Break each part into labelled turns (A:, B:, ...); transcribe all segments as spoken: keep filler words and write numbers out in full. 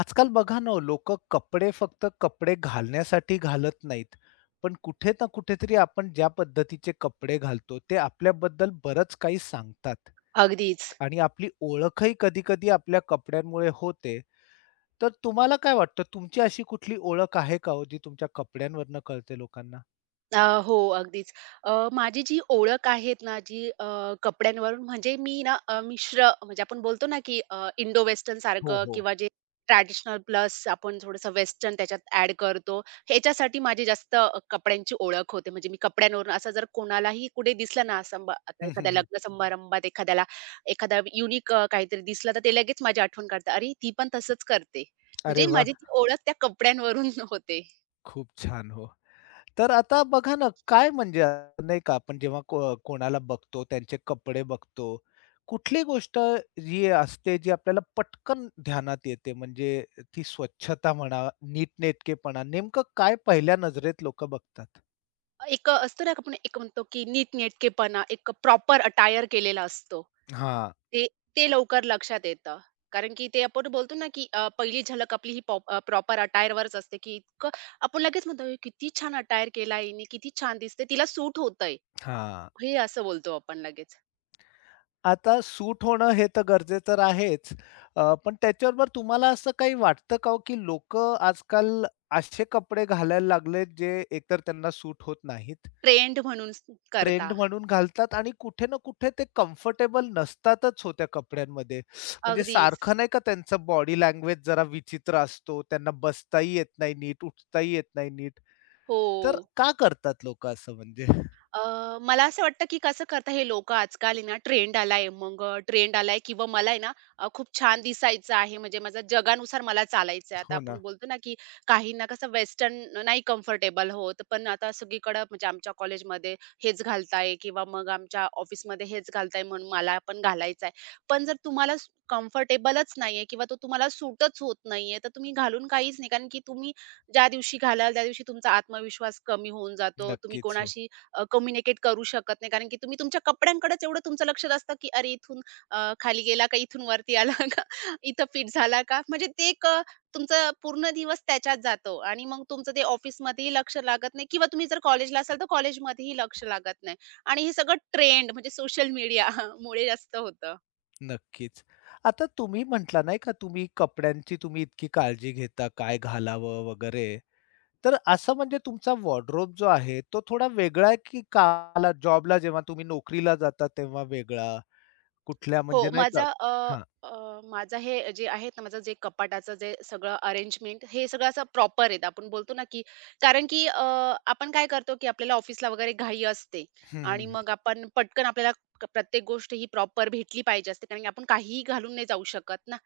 A: आजकाल बघा ना लोक कपडे फक्त कपडे घालण्यासाठी घालत नाहीत पण कुठे ना कुठेतरी आपण ज्या पद्धतीचे कपडे घालतो ते आपल्याबद्दल बरंच काही सांगतात
B: अगदीच.
A: आणि आपली ओळखही कधी कधी आपल्या कपड्यांमुळे होते. तर तुम्हाला काय वाटतं, तुमची अशी कुठली ओळख आहे का हो जी तुमच्या कपड्यांवरनं कळते लोकांना?
B: अ, हो, अगदीच. अ, माझी जी ओळख आहेत ना, जी अ, कपड्यांवरून म्हणजे मी ना अ, मिश्र म्हणजे आपण बोलतो ना, की अ, इंडो वेस्टर्न
A: हो
B: सारखं
A: हो.
B: किंवा जे ट्रॅडिशनल प्लस आपण थोडंसं वेस्टर्न त्याच्यात ॲड करतो. ह्याच्यासाठी माझी जास्त अ, कपड्यांची ओळख होते. म्हणजे मी कपड्यांवरून असं जर कोणालाही कुठे दिसलं ना, संभा आता
A: हम्म, हम्म,
B: एखाद्या
A: हम्म.
B: लग्न समारंभात एखाद्याला एखादा युनिक काहीतरी दिसलं, तर ते लगेच माझी आठवण काढतात. "अरे, ती पण तसंच करते."
A: अरे
B: म्हणजे
A: वा,
B: माझी ती ओळख त्या कपड्यांवरून होते.
A: खूप छान हो. तर आता बघा ना, काय म्हणजे आता नाही का आपण जेव्हा को कोणाला बघतो, त्यांचे कपडे बघतो. कुठली गोष्ट जी असते, जी आपल्याला पटकन ध्यानात येते, म्हणजे ती स्वच्छता म्हणा, नीटनेटकेपणा, नेमकं काय पहिल्या नजरेत लोकं बघतात?
B: एक असतो ना आपण एक म्हणतो की नीटनेटकेपणा, एक प्रॉपर अटायर केलेला असतो.
A: हां,
B: ते ते लवकर लक्षात येतं. कारण की ते आपण बोलतो ना की अ, पहिली झलक आपली ही प्रॉपर अटायरवरच असते की इतकं आपण लगेच म्हणतो, "अरे, किती छान अटायर केला हिने, किती छान दिसते, तिला सूट होतंय."
A: हां.
B: हे असं बोलतो आपण लगेच.
A: आता सूट होणं हे तर गरजेचं तर आहेच. अ, पण त्याच्याबरोबर तुम्हाला असं काही वाटतं का हो, की लोकं आजकाल असे कपडे घालायला लागलेत, जे एकतर त्यांना सूट होत नाहीत.
B: ट्रेंड म्हणून स- करता.
A: ट्रेंड म्हणून घालतात आणि कुठे ना कुठे ते कम्फर्टेबल नसतातच हो त्या कपड्यांमध्ये. म्हणजे
B: अगदीच.
A: सारखं नाही का त्यांचं बॉडी लँग्वेज जरा विचित्र असतो. त्यांना बसताही येत नाही नीट, उठताही येत नाही नीट.
B: हो.
A: तर का करतात लोकं असं म्हणजे?
B: अ, मला असं वाटतं, की कसं करता हे लोकं आजकाल आहे ना, ट्रेंड आलाय, मग ट्रेंड आलाय किंवा मला आहे ना, अ, खूप छान दिसायचं आहे, म्हणजे माझा जगानुसार मला चालायचं आहे. आता
A: हो
B: आपण
A: ना.
B: बोलतो ना, की काहींना कसं वेस्टर्न नाही कम्फर्टेबल होत, पण आता सगळीकडं म्हणजे आमच्या कॉलेजमध्ये हेच घालताय किंवा मग आमच्या ऑफिसमध्ये हेच घालताय, म्हणून मला पण घालायचं आहे. पण जर तुम्हाला कम्फर्टेबलच नाहीये किंवा तो तुम्हाला सूटच होत नाहीये, तर तुम्ही घालून काहीच नाही. कारण की तुम्ही ज्या दिवशी घालाल, त्या दिवशी तुमचा आत्मविश्वास कमी होऊन जातो. तुम्ही
A: नक्कीच हो.
B: कोणाशी अ, कम्युनिकेट करू शकत नाही. कारण की तुम्ही तुमच्या कपड्यांकडेच एवढं तुमचं लक्ष असतं, की अरे इथून अ, खाली गेला का? इथून वरती आला का? इथं फिट झाला का? म्हणजे ते एक अ, तुमचा पूर्ण दिवस त्याच्यात जातो आणि मग तुमचं ते ऑफिसमध्येही लक्ष लागत नाही किंवा तुम्ही जर कॉलेजला असाल, तर कॉलेजमध्येही लक्ष लागत नाही आणि हे सगळं ट्रेंड म्हणजे सोशल मीडिया मुळे जास्त होतं.
A: नक्कीच. आता तुम्ही म्हटला नाही का, तुम्ही कपड्यांची तुम्ही इतकी काळजी घेता, काय घालावं वगैरे. तर असं म्हणजे तुमचा वॉर्डरोब जो आहे तो थोडा वेगळा आहे की कामाला जॉबला जेव्हा तुम्ही नोकरीला जाता तेव्हा वेगळा? कुठल्या म्हणजे
B: हो,
A: नाही का.
B: माझा अ,
A: हां.
B: अ, माझा हे जे आहे ना, माझं जे कपाटाचं जे सगळं अरेंजमेंट हे सगळं असं प्रॉपर आहे. आपण बोलतो ना, की कारण की अ, आपण काय करतो, की आपल्याला ऑफिसला वगैरे घाई असते
A: हं,
B: आणि
A: हं, हं.
B: मग आपण पटकन आपल्याला क प्रत्येक गोष्ट ही प्रॉपर भेटली पाहिजे असते. कारण की आपण काहीही घालून नाही जाऊ शकत ना,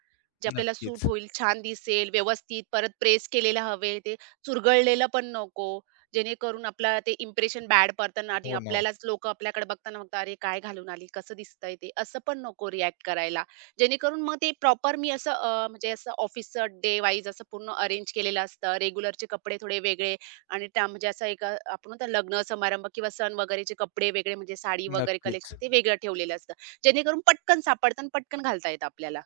B: जे आपल्याला
A: नक्कीच.
B: सूट होईल, छान दिसेल, व्यवस्थित, परत प्रेस केलेलं हवे, ते चुरगळलेलं पण नको. जेणेकरून आपलं ते इम्प्रेशन बॅड पडतं आणि
A: हो ना हो.
B: आपल्यालाच लोकं आपल्याकडे बघताना बघता, "अरे, काय घालून आली? कसं दिसतंय ते?" असं पण नको रिएक्ट करायला. जेणेकरून मग ते प्रॉपर मी असं अ, म्हणजे असं ऑफिसचं डे वाईज असं पूर्ण अरेंज केलेलं असतं. रेग्युलरचे कपडे थोडे वेगळे आणि त्या म्हणजे असं एक अ, आपण म्हणतो ना लग्न समारंभ किंवा सण वगैरेचे कपडे वेगळे म्हणजे साडी वगैरे
A: नक्कीच.
B: कलेक्शन ते वेगळं ठेवलेलं असतं. जेणेकरून पटकन सापडतं आणि पटकन घालता येतं आपल्याला.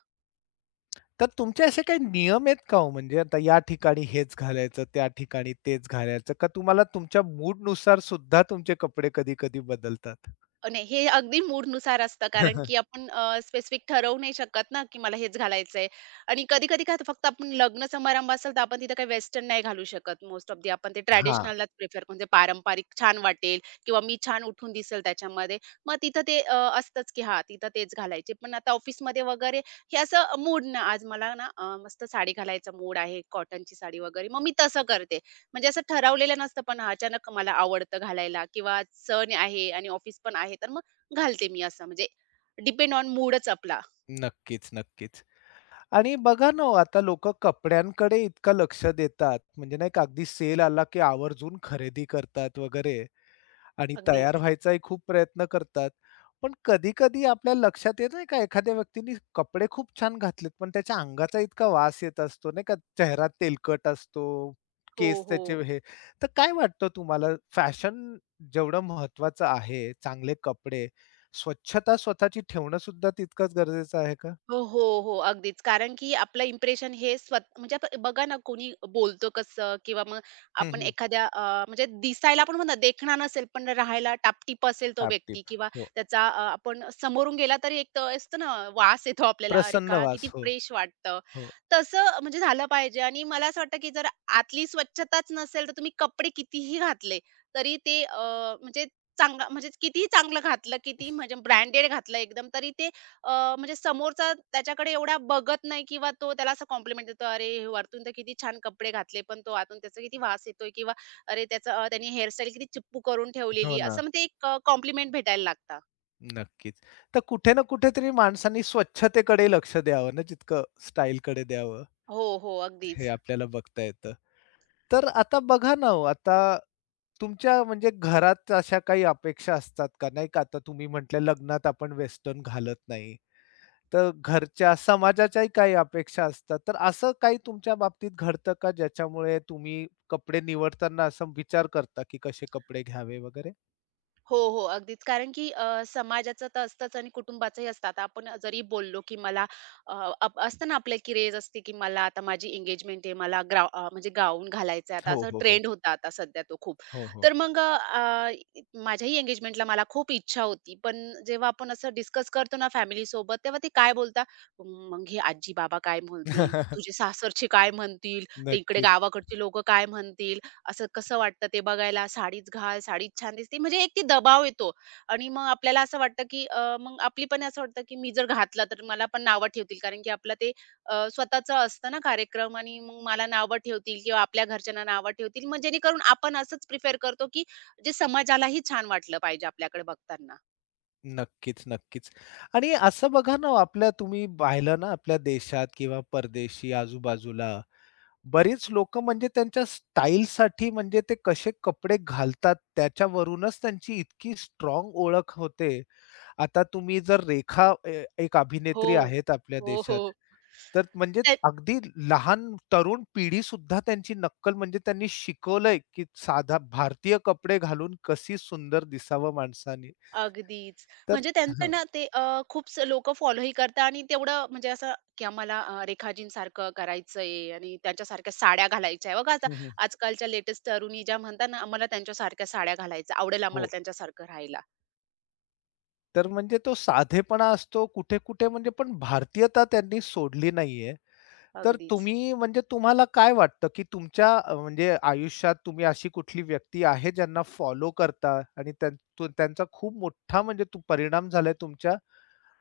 A: तर तुमचे असे काही नियम आहेत का हो? म्हणजे आता या ठिकाणी हेच घालायचं, त्या ठिकाणी तेच घालायचं, का तुम्हाला तुमच्या मूड नुसार सुद्धा तुमचे कपडे कधी-कधी बदलतात?
B: अ, नाही, हे अगदी मूडनुसार असतं कारण की आपण स्पेसिफिक ठरवू नाही शकत ना, की मला हेच घालायचंय आणि कधी-कधी काय होतं फक्त आपण लग्न समारंभ असेल तर आपण तिथं काही वेस्टर्न नाही घालू शकत. मोस्ट ऑफ दी आपण ते
A: हां.
B: ट्रेडिशनललाच प्रिफर म्हणजे पारंपरिक छान वाटेल किंवा मी छान उठून दिसेल त्याच्यामध्ये. मग तिथं ते अ, असतंच की हां, तिथं तेच घालायचे. पण आता ऑफिसमध्ये वगैरे हे असं मूड ना, आज मला ना अ, मस्त साडी घालायचा मूड आहे, कॉटनची साडी वगैरे. मग मी तसं करते. म्हणजे असं ठरवलेलं नसतं, पण हां, अचानक मला आवडतं घालायला किंवा आज सण आहे आणि ऑफिस पण आहे, तर मग घालते मी असं म्हणजे डिपेंड ऑन मूडच आपला.
A: नक्कीच, नक्कीच. आणि बघा ना हो, आता लोकं कपड्यांकडे इतकं लक्ष देतात, म्हणजे नाही का अगदी सेल आला की आवर्जून खरेदी करतात वगैरे. आणि तयार
B: अगदीच.
A: व्हायचाही खूप प्रयत्न करतात. पण कधी-कधी आपल्या लक्षात येत नाही का, एखाद्या व्यक्तीने कपडे खूप छान घातलेत, पण त्याच्या अंगाचा इतका वास येत असतो नाही का, चेहरा तेलकट असतो,
B: हो,
A: केस
B: हो.
A: त्याचे हे. तर काय वाटतं तुम्हाला, फॅशन जेवढं महत्वाचं आहे, चांगले कपडे, स्वच्छता स्वतःची ठेवणं सुद्धा तितकंच गरजेचं आहे का?
B: हो, हो, हो. अगदीच. कारण की आपलं इम्प्रेशन हे स्वत म्हणजे आपण बघा ना कोणी बोलतो कसं किंवा मग
A: हं,
B: आपण
A: हं.
B: एखाद्या अ, म्हणजे दिसायला आपण म्हणतो देखणा नसेल, पण राहायला टापटीप असेल तो व्यक्ती
A: टाप.
B: किंवा
A: हो.
B: त्याचा अ, आपण समोरून गेला तरी एक तर असतं ना वास येतो आपल्याला, "अरे
A: प्रसन्न
B: का
A: वास.
B: किती
A: हो,
B: फ्रेश वाटतं."
A: हो.
B: तसं म्हणजे झालं पाहिजे आणि मला असं वाटतं की जर आतली स्वच्छताच नसेल, तर तुम्ही कपडे कितीही घातले तरी ते अ, म्हणजे चांगलं म्हणजे कितीही चांगलं घातलं, कितीही म्हणजे ब्रँडेड घातलं एकदम, तरी ते अ, म्हणजे समोरचा त्याच्याकडे एवढा बघत नाही किंवा तो त्याला असा कॉम्प्लिमेंट देतो, "अरे, हे वरतून तर किती छान कपडे घातले, पण तो आतून त्याचा किती वास येतोय" किंवा "अरे, त्याचं अ, त्याने हेअरस्टाईल किती चिप्पू करून
A: हो
B: ठेवलेली."
A: ना.
B: असं मग ते एक अ, कॉम्प्लिमेंट भेटायला लागतं.
A: नक्कीच. तर कुठे ना कुठेतरी माणसांनी स्वच्छतेकडे लक्ष द्यावं ना, जितकं स्टाईलकडे द्यावं,
B: हो, हो.
A: हे
B: अगदीच.
A: आपल्याला बघता येतं. तर आता बघा ना हो, आता तुमच्या म्हणजे घरात अशा काही अपेक्षा असतात का? नाही का आता तुम्ही म्हटले लग्नात आपण वेस्टर्न घालत नाही. तर घरच्या समाजाच्याही काही अपेक्षा असतात. तर असं काही तुमच्या बाबतीत घडतं का, ज्याच्यामुळे तुम्ही कपडे निवडताना असा विचार करता, की कसे कपडे घ्यावे वगैरे?
B: हो, हो. अगदीच. कारण की अ, समाजाचं तर असतंच आणि कुटुंबाचंही असतं. आता आपण जरी बोललो, की मला अ, अप असतं ना आपल्या की रेज असते, की मला आता माझी एंगेजमेंट आहे. मला ग्रा अ, म्हणजे गाऊन घालायचं आहे. आता
A: हो,
B: असा
A: हो, हो.
B: ट्रेंड होता आता सध्या तो खूप.
A: हो, हो.
B: तर मग अ, इ- माझ्याही एंगेजमेंटला मला खूप इच्छा होती. पण जेव्हा आपण असं डिस्कस करतो ना फॅमिलीसोबत, तेव्हा ते काय बोलता, "हम्म, "मग हे आजी-बाबा काय म्हणतील? तुझे सासरचे काय म्हणतील? ते इकडे
A: नक्कीच.
B: गावाकडचे लोकं काय म्हणतील?" असं कसं वाटतं ते बघायला, साडीच घाल, साडीच छान दिसते. म्हणजे एक ती दबाव येतो आणि मग आपल्याला असं वाटतं, की अ, मग आपली पण असं वाटतं, की मी जर घातला तर मला पण नावं ठेवतील. कारण की आपलं ते अ, स्वतःचं असतं ना कार्यक्रम आणि मग मला नावं ठेवतील किंवा आपल्या घरच्यांना नावं ठेवतील. मग जेणेकरून आपण असंच प्रिफर करतो, की जे समाजालाही छान वाटलं पाहिजे आपल्याकडे बघताना.
A: नक्कीच, नक्कीच. आणि असं बघा ना, आपल्या तुम्ही पाहिलं ना, आपल्या देशात किंवा परदेशी आजूबाजूला बरीच लोकं म्हणजे त्यांच्या स्टाईलसाठी, म्हणजे ते कसे कपडे घालतात, त्याच्यावरूनच त्यांची इतकी स्ट्रॉंग ओळख होते. आता तुम्ही जर रेखा ए एक
B: हो.
A: अभिनेत्री आहेत आपल्या
B: हो,
A: देशात,
B: हो.
A: तर म्हणजे अगदी लहान तरुण पिढीसुद्धा त्यांची नक्कल, म्हणजे त्यांनी शिकवलंय, की साधा भारतीय कपडे घालून कशी सुंदर दिसावं माणसाने.
B: अगदीच.
A: तर
B: म्हणजे त्यांचं
A: हां.
B: ना ते अ, खूप लोकं फॉलोही करतात आणि तेवढं म्हणजे असं, की आम्हाला अ, रेखाजींसारखं करायचंय आणि त्यांच्यासारख्या साड्या घालायच्या आहे. बघा आता
A: हं, हं.
B: आजकालच्या लेटेस्ट तरुणी ज्या म्हणतात ना, आम्हाला त्यांच्यासारख्या साड्या घालायच्या, आवडेल आम्हाला
A: हो.
B: त्यांच्यासारखं राहायला.
A: तर म्हणजे तो साधेपणा असतो कुठे-कुठे म्हणजे, पण भारतीयता त्यांनी सोडली नाहीये. तर
B: अगदीच.
A: तुम्ही म्हणजे तुम्हाला काय वाटतं, की तुमच्या अ, म्हणजे आयुष्यात तुम्ही अशी कुठली व्यक्ती आहे ज्यांना फॉलो करता आणि त्यां तो त्यांचा खूप मोठा म्हणजे तो परिणाम झालाय तुमच्या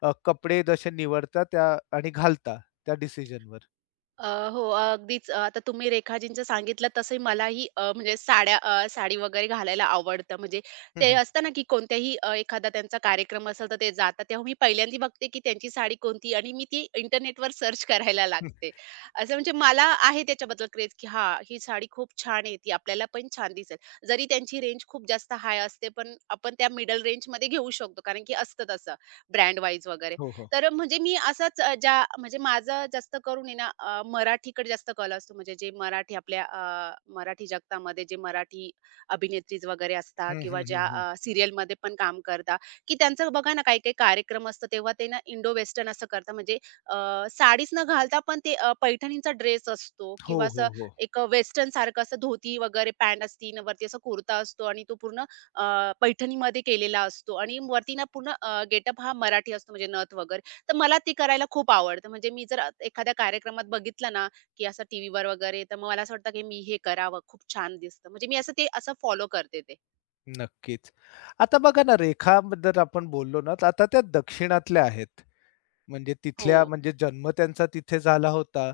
A: अ, कपडे जसे निवडता त्या आणि घालता त्या डिसिजनवर?
B: अ, हो, अगदीच. अ, आता तुम्ही रेखाजींचं सांगितलं तसं मलाही अ, म्हणजे साड्या अ, साडी वगैरे घालायला आवडतं. म्हणजे ते
A: हं,
B: असतं ना, की कोणत्याही अ, एखादा त्यांचा कार्यक्रम असेल, तर ते जातात. तेव्हा मी पहिल्यांदा बघते, की त्यांची साडी कोणती आणि मी ती इंटरनेटवर सर्च करायला
A: हं.
B: लागते. असं म्हणजे मला आहे त्याच्याबद्दल क्रेज, की हां, ही साडी खूप छान आहे. ती आपल्याला पण छान दिसेल. जरी त्यांची रेंज खूप जास्त हाय असते, पण आपण त्या मिडल रेंजमध्ये घेऊ शकतो. कारण की असतं तसं ब्रँड वाईज वगैरे.
A: हो, हो.
B: तर म्हणजे मी असंच अ, ज्या म्हणजे माझं जास्त करून आहे ना अ, मराठीकडे जास्त कल असतो. म्हणजे जे मराठी आपल्या अ, मराठी जगतामध्ये जे मराठी अभिनेत्रीज वगैरे असतात
A: हं,
B: किंवा
A: हं, हं,
B: ज्या
A: हं.
B: अ, सीरियलमध्ये पण काम करतात, की त्यांचं बघा ना काही-काही कार्यक्रम असतो तेव्हा ते ना इंडो वेस्टर्न असं करतात. म्हणजे अ, साडीच न घालता पण ते अ, पैठणीचा ड्रेस असतो
A: हो,
B: किंवा असं
A: हो, हो.
B: एक अ, वेस्टर्नसारखं असं धोती वगैरे पॅन्ट असती आणि वरती असा कुर्ता असतो आणि तो पूर्ण अ, पैठणीमध्ये केलेला असतो आणि वरती ना पूर्ण गेटअप हा मराठी असतो म्हणजे नथ वगैरे तर मला ती करायला खूप आवडतं. म्हणजे मी जर एखाद्या कार्यक्रमात बघितलं ना, की असं टीव्हीवर वगैरे, तर मग मला असं वाटतं, की मी हे करावं. खूप छान दिसतं. म्हणजे मी असं ते असं फॉलो करते ते.
A: नक्कीच. आता बघा ना, रेखाबद्दल आपण बोललो ना, तर आता त्या दक्षिणातल्या आहेत. म्हणजे
B: हो.
A: तिथल्या म्हणजे जन्म त्यांचा तिथे झाला होता.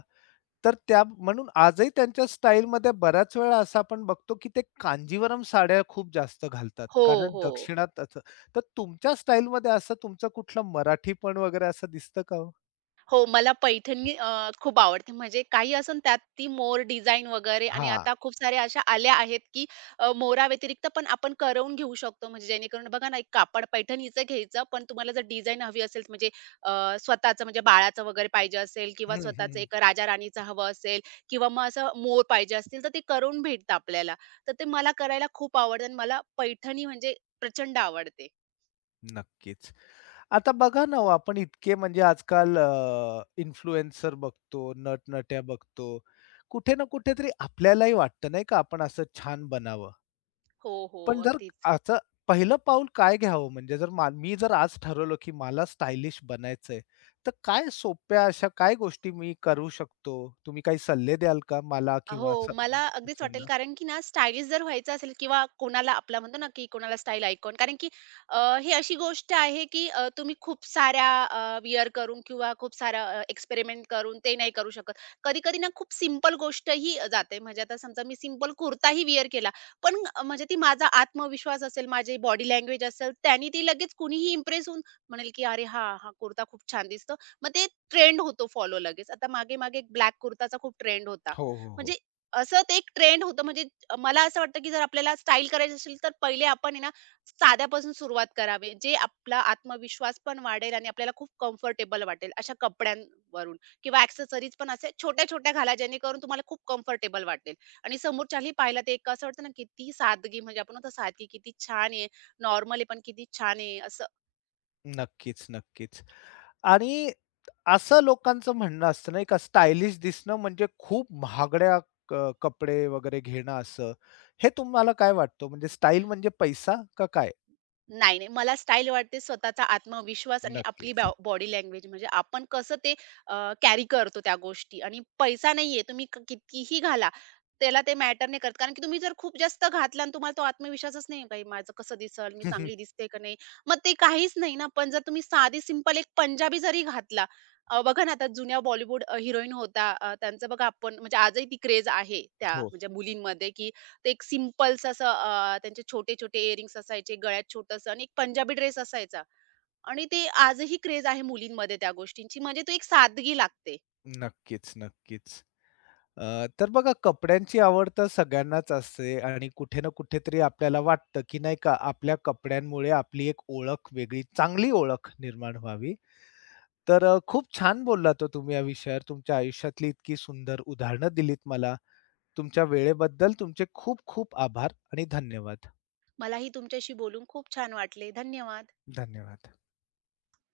A: तर त्या म्हणून आजही त्यांच्या स्टाईलमध्ये बऱ्याच वेळा असं आपण बघतो, की ते कांजीवरम साड्या खूप जास्त घालतात.
B: हो,
A: कारण
B: हो.
A: दक्षिणात असं. तर तुमच्या स्टाईलमध्ये असं तुमचं कुठलं मराठीपण वगैरे असं दिसतं का हो?
B: हो, मला पैठणी अ, खूप आवडते. म्हणजे काही असेल त्यात ती मोर डिझाइन वगैरे आणि
A: हां.
B: आता खूप साऱ्या अशा आल्या आहेत, की अ, मोराव्यतिरिक्त पण आपण करवून घेऊ शकतो. म्हणजे जेणेकरून बघा ना, एक कापड पैठणीचं घ्यायचं, पण तुम्हाला जर डिझाइन हवी असेल म्हणजे अ, स्वतःचं म्हणजे बाळाचं वगैरे पाहिजे असेल किंवा
A: हं,
B: स्वतःचं
A: हं.
B: एक राजा-राणीचं हवं असेल किंवा मग असं मोर पाहिजे असतील, तर ते करून भेटतं आपल्याला. तर ते मला करायला खूप आवडतं आणि मला पैठणी म्हणजे प्रचंड आवडते.
A: नक्कीच. आता बघा ना हो, आपण इतके म्हणजे आजकाल इन्फ्लुएन्सर बघतो, नटनट्या बघतो. कुठे ना कुठेतरी आपल्यालाही वाटतं नाही का, आपण असं छान बनावं.
B: हो, हो.
A: पण जर
B: अगदीच.
A: असं पहिलं पाऊल काय घ्यावं? म्हणजे जर मा मी जर आज ठरवलं, की मला स्टायलिश बनायचंय, तर काय सोप्या अशा काय गोष्टी मी करू शकतो? तुम्ही काही सल्ले द्याल का मला किंवा
B: हो,
A: असं
B: मला अगदीच वाटेल
A: दुसऱ्यांना?
B: कारण की ना स्टायलिश जर व्हायचं असेल किंवा कोणाला आपला म्हणतो ना की कोणाला स्टाईल आयकॉन कारण की अ, ही अशी गोष्ट आहे की अ, तुम्ही खूप साऱ्या वियर विअर करून किंवा खूप साऱ्या अ, एक्सपेरिमेंट करून ते नाही करू शकत. कधी-कधी ना खूप सिंपल गोष्टही जाते. म्हणजे आता समजा मी सिंपल कुर्ताही विअर केला, पण अ, म्हणजे ती माझा आत्मविश्वास असेल, माझी बॉडी लँग्वेज असेल, त्यानी ती लगेच कुणीही इम्प्रेस होऊन म्हणेल की "अरे हां, हा कुर्ता खूप छान दिसतो." मग ते ट्रेंड होतो फॉलो लगेच. आता मागे-मागे एक ब्लॅक कुर्ताचा खूप ट्रेंड होता.
A: हो, हो,
B: म्हणजे
A: हो.
B: असं ते एक ट्रेंड होतं म्हणजे मला असं वाटतं, की जर आपल्याला स्टाईल करायची असेल, तर पहिले आपण आहे ना, साध्यापासून सुरुवात करावी. जे आपला आत्मविश्वास पण वाढेल आणि आपल्याला खूप कम्फर्टेबल वाटेल अशा कपड्यांवरून किंवा एक्सेसरीज पण असे छोट्या-छोट्या घाला, जेणेकरून तुम्हाला खूप कम्फर्टेबल वाटेल आणि समोरच्यालाही पाहायला ते एक असं वाटतं ना, किती सादगी म्हणजे आपण म्हणतो सादगी किती छान आहे, नॉर्मल आहे पण किती छान आहे असं.
A: नक्कीच, नक्कीच. आणि असं लोकांचं म्हणणं असतं नाही का, स्टायलिश दिसणं म्हणजे खूप महागड्या क कपडे वगैरे घेणं असं. हे तुम्हाला काय वाटतं? म्हणजे स्टाईल म्हणजे पैसा का काय?
B: नाही, नाही. मला स्टाईल वाटते स्वतःचा आत्मविश्वास आणि आपली
A: नक्कीच.
B: बॉडी लँग्वेज म्हणजे आपण कसं ते अ, कॅरी करतो त्या गोष्टी आणि पैसा नाहीये तुम्ही क कितीही घाला, त्याला ते मॅटर नाही करत. कारण की तुम्ही जर खूप जास्त घातला आणि तुम्हाला तो आत्मविश्वासच नाही काही माझं कसं दिसेल, मी चांगली दिसते का नाही? मग ते काहीच नाही ना. पण जर तुम्ही साधी सिंपल एक पंजाबी जरी घातला अ, बघा ना आता जुन्या बॉलिवूड हिरोईन होत्या अ, त्यांचं बघा आपण म्हणजे आजही ती क्रेज आहे त्या
A: हो.
B: म्हणजे मुलींमध्ये की ते एक सिंपल्स असं अ, त्यांचे छोटे-छोटे इअरिंग्स असायचे, गळ्यात छोटंसं आणि एक पंजाबी ड्रेस असायचा आणि ते आजही क्रेज आहे मुलींमध्ये त्या गोष्टींची. म्हणजे तो एक सादगी लागते.
A: नक्कीच, नक्कीच. अ, तर बघा, कपड्यांची आवड तर सगळ्यांनाच असते आणि कुठे ना कुठेतरी आपल्याला वाटतं, की नाही का आपल्या कपड्यांमुळे आपली एक ओळख वेगळी, चांगली ओळख निर्माण व्हावी. तर अ, खूप छान बोललात हो तुम्ही या विषयावर. तुमच्या आयुष्यातली इतकी सुंदर उदाहरणं दिलीत मला. तुमच्या वेळेबद्दल तुमचे खूप खूप आभार आणि धन्यवाद.
B: मलाही तुमच्याशी बोलून खूप छान वाटले. धन्यवाद.
A: धन्यवाद.